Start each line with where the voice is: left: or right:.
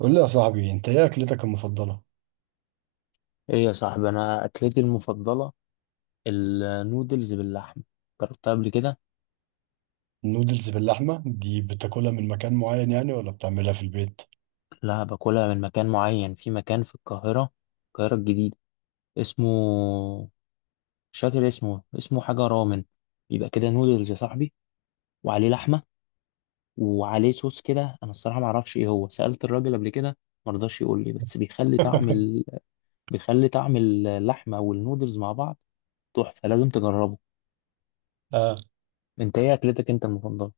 right: قول لي يا صاحبي، انت ايه اكلتك المفضله؟
left: ايه يا صاحبي، انا اكلتي المفضله النودلز باللحمه. جربتها قبل كده.
right: النودلز باللحمه دي بتاكلها من مكان معين يعني ولا بتعملها في البيت؟
left: لا، باكلها من مكان معين، في مكان في القاهره، القاهره الجديده. اسمه مش فاكر اسمه حاجه رامن. يبقى كده نودلز يا صاحبي، وعليه لحمه، وعليه صوص كده. انا الصراحه ما اعرفش ايه هو، سالت الراجل قبل كده ما رضاش يقول لي. بس بيخلي طعم بيخلي طعم اللحمه والنودلز مع بعض. تحفه، لازم تجربه.
right: آه.
left: انت ايه اكلتك انت المفضله؟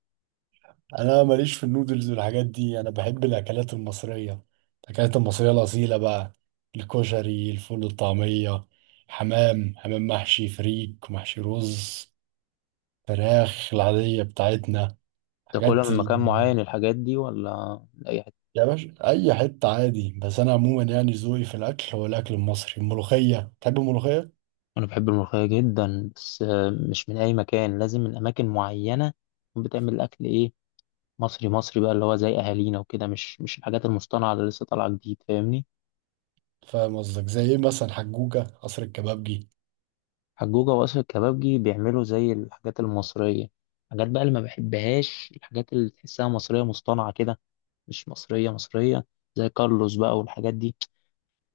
right: انا ماليش في النودلز والحاجات دي، انا بحب الاكلات المصريه، الاكلات المصريه الاصيله بقى: الكشري، الفول، الطعميه، حمام، حمام محشي، فريك محشي، رز، فراخ العاديه بتاعتنا،
left: تاكلها
right: حاجات
left: من
right: ال...
left: مكان معين الحاجات دي ولا من اي حته؟
right: يا باشا اي حته عادي، بس انا عموما يعني ذوقي في الاكل هو الاكل المصري. الملوخيه، تحب الملوخيه؟
left: أنا بحب الملوخية جدا، بس مش من أي مكان، لازم من أماكن معينة تكون بتعمل أكل إيه، مصري مصري بقى، اللي هو زي أهالينا وكده. مش الحاجات المصطنعة اللي لسه طالعة جديد، فاهمني؟
right: فاهم قصدك، زي ايه مثلا؟ حجوجة قصر الكبابجي؟
left: حجوجة وأسر الكبابجي بيعملوا زي الحاجات المصرية. الحاجات بقى اللي ما بحبهاش، الحاجات اللي تحسها مصرية مصطنعة كده، مش مصرية مصرية. زي كارلوس بقى والحاجات دي،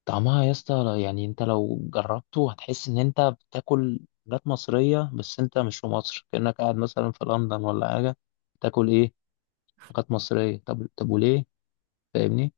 left: طعمها يا اسطى، يعني انت لو جربته هتحس ان انت بتاكل حاجات مصرية، بس انت مش في مصر، كأنك قاعد مثلا في لندن ولا حاجة. تاكل ايه؟ حاجات مصرية؟ طب وليه؟ فاهمني؟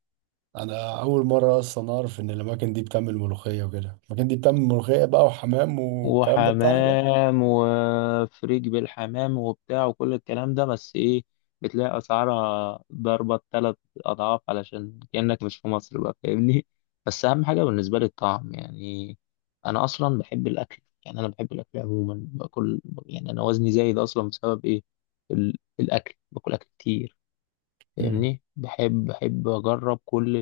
right: انا اول مرة اصلا اعرف ان الاماكن دي بتعمل ملوخية وكده، الاماكن دي بتعمل ملوخية بقى وحمام والكلام ده بتاعنا ده؟
left: وحمام وفريج بالحمام وبتاع وكل الكلام ده، بس ايه، بتلاقي اسعارها ضربة 3 اضعاف، علشان كأنك مش في مصر بقى، فاهمني؟ بس اهم حاجة بالنسبة لي الطعم يعني. انا اصلا بحب الاكل يعني، انا بحب الاكل عموما، باكل يعني، انا وزني زايد اصلا بسبب ايه؟ الاكل، باكل اكل كتير،
right: امم
left: فاهمني؟ بحب اجرب كل،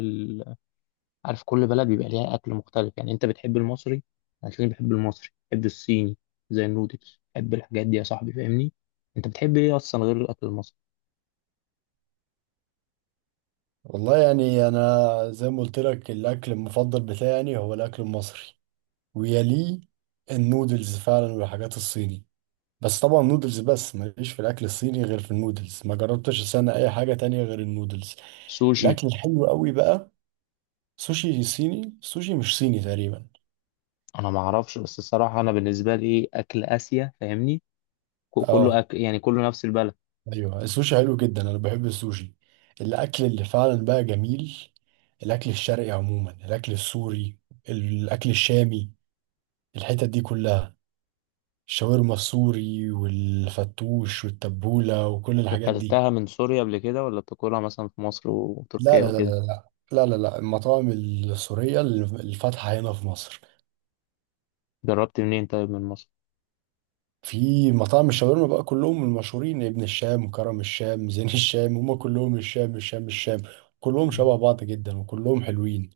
left: عارف كل بلد بيبقى ليها اكل مختلف. يعني انت بتحب المصري، هتلاقيني بحب المصري، بحب الصيني زي النودلز، بحب الحاجات دي يا صاحبي، فاهمني؟ انت بتحب ايه اصلا غير الاكل المصري؟
right: والله يعني انا زي ما قلت لك الاكل المفضل بتاعي يعني هو الاكل المصري، ويليه النودلز فعلا والحاجات الصيني. بس طبعا نودلز بس، ماليش في الاكل الصيني غير في النودلز، ما جربتش السنة اي حاجة تانية غير النودلز.
left: سوشي؟
right: الاكل الحلو قوي بقى سوشي صيني، سوشي مش صيني تقريبا.
left: انا ما اعرفش، بس الصراحه انا بالنسبه لي ايه، اكل اسيا فاهمني،
right: اه،
left: كله أكل يعني، كله نفس البلد.
right: ايوه السوشي حلو جدا، انا بحب السوشي. الاكل اللي فعلا بقى جميل، الاكل الشرقي عموما، الاكل السوري، الاكل الشامي، الحتت دي كلها، الشاورما السوري والفتوش والتبولة وكل الحاجات دي.
left: اكلتها من سوريا قبل كده ولا بتاكلها مثلا في مصر
right: لا
left: وتركيا
right: لا لا لا،
left: وكده؟
right: لا لا لا لا. المطاعم السورية اللي فاتحة هنا في مصر،
left: جربت منين طيب، من مصر؟
right: في مطاعم الشاورما بقى، كلهم المشهورين: ابن الشام، كرم الشام، زين الشام، هما كلهم الشام الشام الشام، كلهم
left: مم.
right: شبه بعض جدا وكلهم حلوين.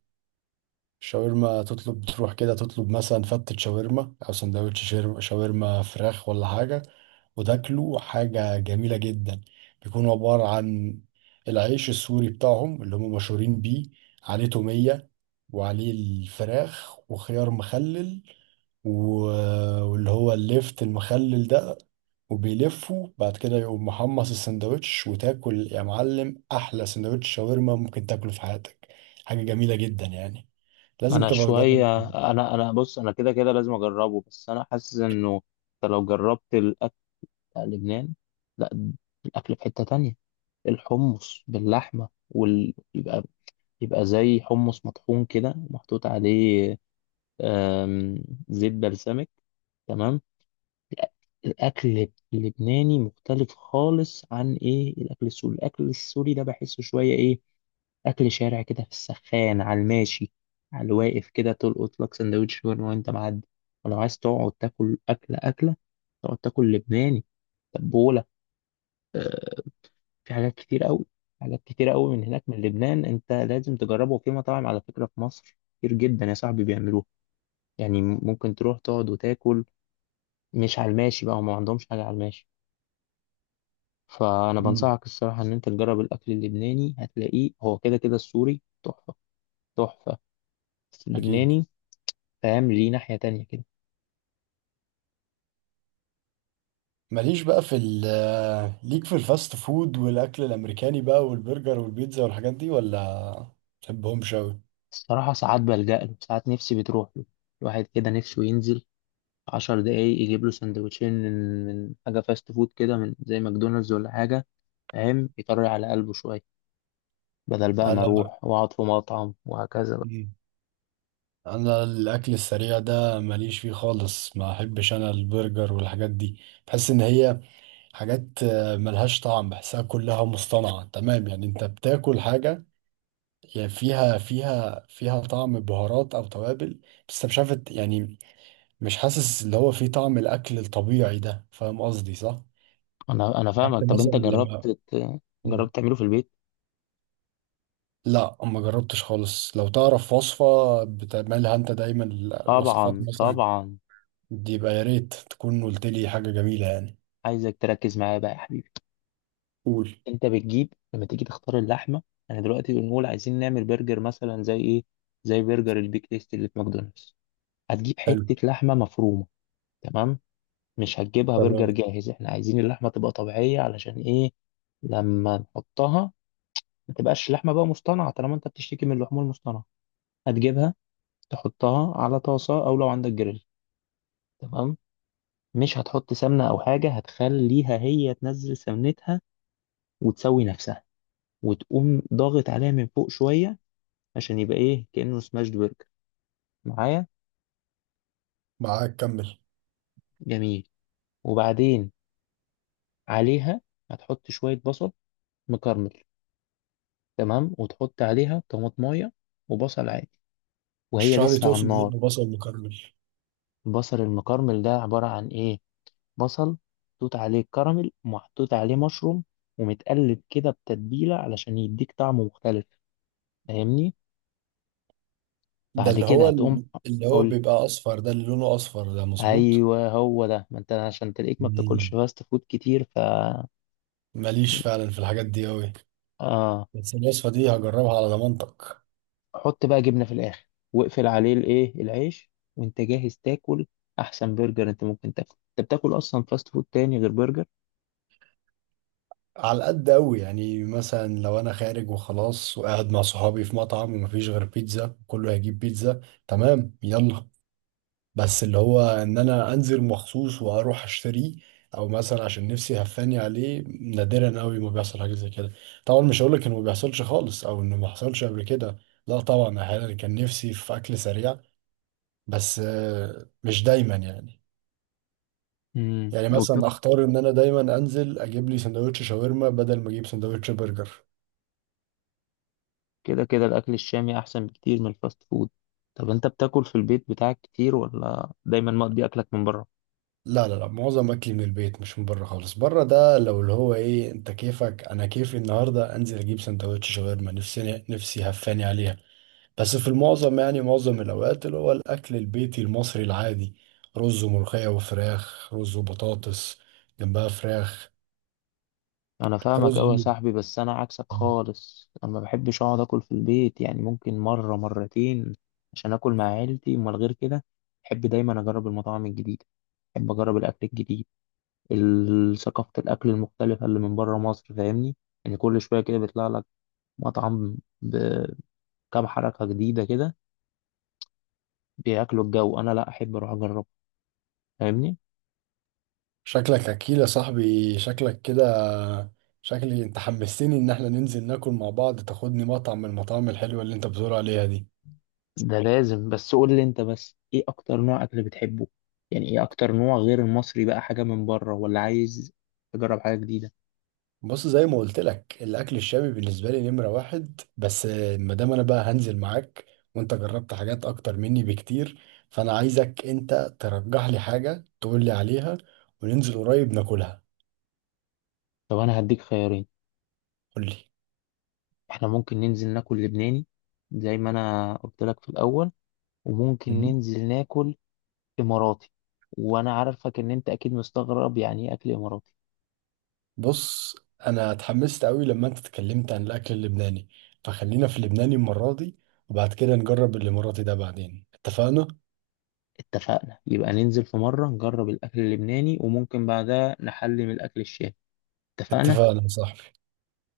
right: شاورما تطلب، تروح كده تطلب مثلا فتة شاورما أو سندوتش شاورما فراخ ولا حاجة، وتاكله حاجة جميلة جدا. بيكون عبارة عن العيش السوري بتاعهم اللي هم مشهورين بيه، عليه تومية، وعليه الفراخ وخيار مخلل واللي هو الليفت المخلل ده، وبيلفه بعد كده، يقوم محمص السندوتش، وتاكل يا معلم احلى سندوتش شاورما ممكن تاكله في حياتك. حاجه جميله جدا يعني، لازم
left: انا
right: تبقى تجربه.
left: شويه، انا بص، انا كده كده لازم اجربه، بس انا حاسس انه انت لو جربت لا لبنان، لا، الأكل في حتة تانية. الحمص باللحمة يبقى زي حمص مطحون كده محطوط عليه، آم، زيت بلسمك، تمام. الأكل اللبناني مختلف خالص عن إيه، الأكل السوري. الأكل السوري ده بحسه شوية إيه، أكل شارع كده، في السخان، على الماشي، على الواقف كده، تلقط لك سندوتش شاورما وأنت معدي. ولو عايز تقعد تاكل أكلة أكلة، تقعد تاكل لبناني، تبولة، في حاجات كتير قوي، حاجات كتير قوي من هناك من لبنان. انت لازم تجربه. وفي مطاعم على فكرة في مصر كتير جدا يا صاحبي بيعملوها، يعني ممكن تروح تقعد وتاكل، مش على الماشي بقى، وما عندهمش حاجة على الماشي. فانا
right: مم.
left: بنصحك الصراحة ان انت تجرب الاكل اللبناني، هتلاقيه هو كده كده. السوري تحفة تحفة، بس
right: اكيد.
left: اللبناني فاهم ليه ناحية تانية كده.
right: ماليش بقى في ال آه، ليك في الفاست فود والاكل الامريكاني بقى، والبرجر والبيتزا والحاجات دي، ولا تحبهمش اوي؟
left: الصراحة ساعات بلجأ له، ساعات نفسي بتروح له، الواحد كده نفسه ينزل 10 دقايق يجيب له سندوتشين من حاجة فاست فود كده، من زي ماكدونالدز ولا حاجة، فاهم، يطري على قلبه شوية، بدل بقى ما
right: انا
left: أروح وأقعد في مطعم وهكذا بقى.
right: مم. انا الاكل السريع ده ماليش فيه خالص، ما احبش انا البرجر والحاجات دي، بحس ان هي حاجات، ملهاش طعم، بحسها كلها مصطنعة تمام. يعني انت بتاكل حاجة، يعني فيها طعم بهارات او توابل، بس انت مش عارف يعني، مش حاسس اللي هو فيه طعم الاكل الطبيعي ده. فاهم قصدي صح؟
left: أنا
right: عكس
left: فاهمك. طب
right: مثلا
left: أنت
right: لما.
left: جربت
right: مم.
left: جربت تعمله في البيت؟
right: لا، ما جربتش خالص. لو تعرف وصفة بتعملها انت دايما، الوصفات
left: طبعا
right: مثلا
left: طبعا.
right: دي، يبقى يا ريت تكون قلت لي حاجة جميلة يعني.
left: عايزك تركز معايا بقى يا حبيبي.
right: قول.
left: أنت بتجيب لما تيجي تختار اللحمة، أنا دلوقتي بنقول عايزين نعمل برجر مثلا زي إيه؟ زي برجر البيك تيست اللي في ماكدونالدز. هتجيب
right: حلو.
left: حتة لحمة مفرومة، تمام؟ مش هتجيبها
right: تمام.
left: برجر جاهز، احنا عايزين اللحمة تبقى طبيعية، علشان ايه، لما نحطها ما تبقاش لحمة بقى مصطنعة، طالما انت بتشتكي من اللحوم المصطنعة. هتجيبها، تحطها على طاسة او لو عندك جريل، تمام، مش هتحط سمنة او حاجة، هتخليها هي تنزل سمنتها وتسوي نفسها، وتقوم ضاغط عليها من فوق شوية، عشان يبقى ايه كأنه سماشد برجر، معايا؟
right: معاك، كمل.
left: جميل. وبعدين عليها هتحط شوية بصل مكرمل، تمام، وتحط عليها طماطمايه وبصل عادي، وهي
right: اشرح لي،
left: لسه على
right: تقصد ايه
left: النار.
right: ببصل مكرمل؟
left: البصل المكرمل ده عبارة عن إيه؟ بصل محطوط عليه الكراميل ومحطوط عليه مشروم، ومتقلب كده بتتبيلة، علشان يديك طعم مختلف، فاهمني؟
right: ده
left: بعد
right: اللي
left: كده
right: هو
left: هتقوم،
right: اللي هو
left: قول.
right: بيبقى اصفر ده؟ اللي لونه اصفر ده، مظبوط.
left: أيوه هو ده، ما أنت عشان تلاقيك ما بتاكلش
right: مم.
left: فاست فود كتير، ف
right: ماليش فعلا في الحاجات دي قوي،
left: آه،
right: بس الوصفه دي هجربها على ضمانتك.
left: حط بقى جبنة في الآخر، واقفل عليه الإيه، العيش، وأنت جاهز تاكل. أحسن برجر أنت ممكن تاكل. أنت بتاكل أصلا فاست فود تاني غير برجر؟
right: على قد قوي، يعني مثلا لو انا خارج وخلاص وقاعد مع صحابي في مطعم ومفيش غير بيتزا، كله هيجيب بيتزا. تمام، يلا. بس اللي هو ان انا انزل مخصوص واروح اشتريه، او مثلا عشان نفسي هفاني عليه، نادرا قوي ما بيحصل حاجه زي كده. طبعا مش هقول لك انه ما بيحصلش خالص او انه ما حصلش قبل كده، لا طبعا، احيانا كان نفسي في اكل سريع، بس، مش دايما يعني.
left: امم.
right: يعني مثلا اختار ان انا دايما انزل اجيب لي سندوتش شاورما بدل ما اجيب سندوتش برجر.
left: كده كده الأكل الشامي أحسن بكتير من الفاست فود. طب أنت بتاكل في البيت بتاعك كتير ولا دايما مقضي أكلك من بره؟
right: لا لا لا، معظم اكلي من البيت، مش من بره خالص. بره ده لو اللي هو ايه، انت كيفك انا كيفي، النهارده انزل اجيب سندوتش شاورما، نفسي نفسي هفاني عليها. بس في المعظم يعني معظم الأوقات اللي هو الأكل البيتي المصري العادي: رز وملوخية وفراخ، رز وبطاطس جنبها فراخ،
left: أنا فاهمك
right: رز
left: أوي يا
right: و-
left: صاحبي، بس أنا عكسك خالص، أنا ما بحبش أقعد أكل في البيت، يعني ممكن مرة مرتين عشان أكل مع عيلتي، أمال غير كده بحب دايما أجرب المطاعم الجديدة، بحب أجرب الأكل الجديد، ثقافة الأكل المختلفة اللي من بره مصر، فاهمني؟ يعني كل شوية كده بيطلع لك مطعم بكام حركة جديدة كده، بياكلوا الجو. أنا لأ، أحب أروح أجرب، فاهمني؟
right: شكلك أكيل يا صاحبي، شكلك كده. شكلي أنت حمستني إن احنا ننزل ناكل مع بعض، تاخدني مطعم من المطاعم الحلوة اللي أنت بتقول عليها دي.
left: ده لازم، بس قول لي انت بس، ايه اكتر نوع اكل بتحبه؟ يعني ايه اكتر نوع غير المصري بقى، حاجة من بره ولا عايز تجرب حاجة جديدة؟
right: بص زي ما قلت لك، الاكل الشامي بالنسبه لي نمره واحد. بس ما دام انا بقى هنزل معاك، وانت جربت حاجات اكتر مني بكتير، فانا عايزك انت ترجح لي حاجه تقول لي عليها وننزل قريب ناكلها.
left: طب انا هديك خيارين.
right: قول لي.
left: احنا ممكن ننزل ناكل لبناني زي ما انا قلت لك في الاول، وممكن
right: مم.
left: ننزل ناكل اماراتي، وانا عارفك ان انت اكيد مستغرب يعني ايه اكل اماراتي.
right: بص، انا اتحمست قوي لما انت اتكلمت عن الاكل اللبناني، فخلينا في اللبناني المره دي، وبعد كده نجرب الاماراتي ده بعدين. اتفقنا؟
left: اتفقنا يبقى ننزل في مرة نجرب الاكل اللبناني، وممكن بعدها نحلي من الاكل الشامي. اتفقنا.
right: اتفقنا يا صاحبي.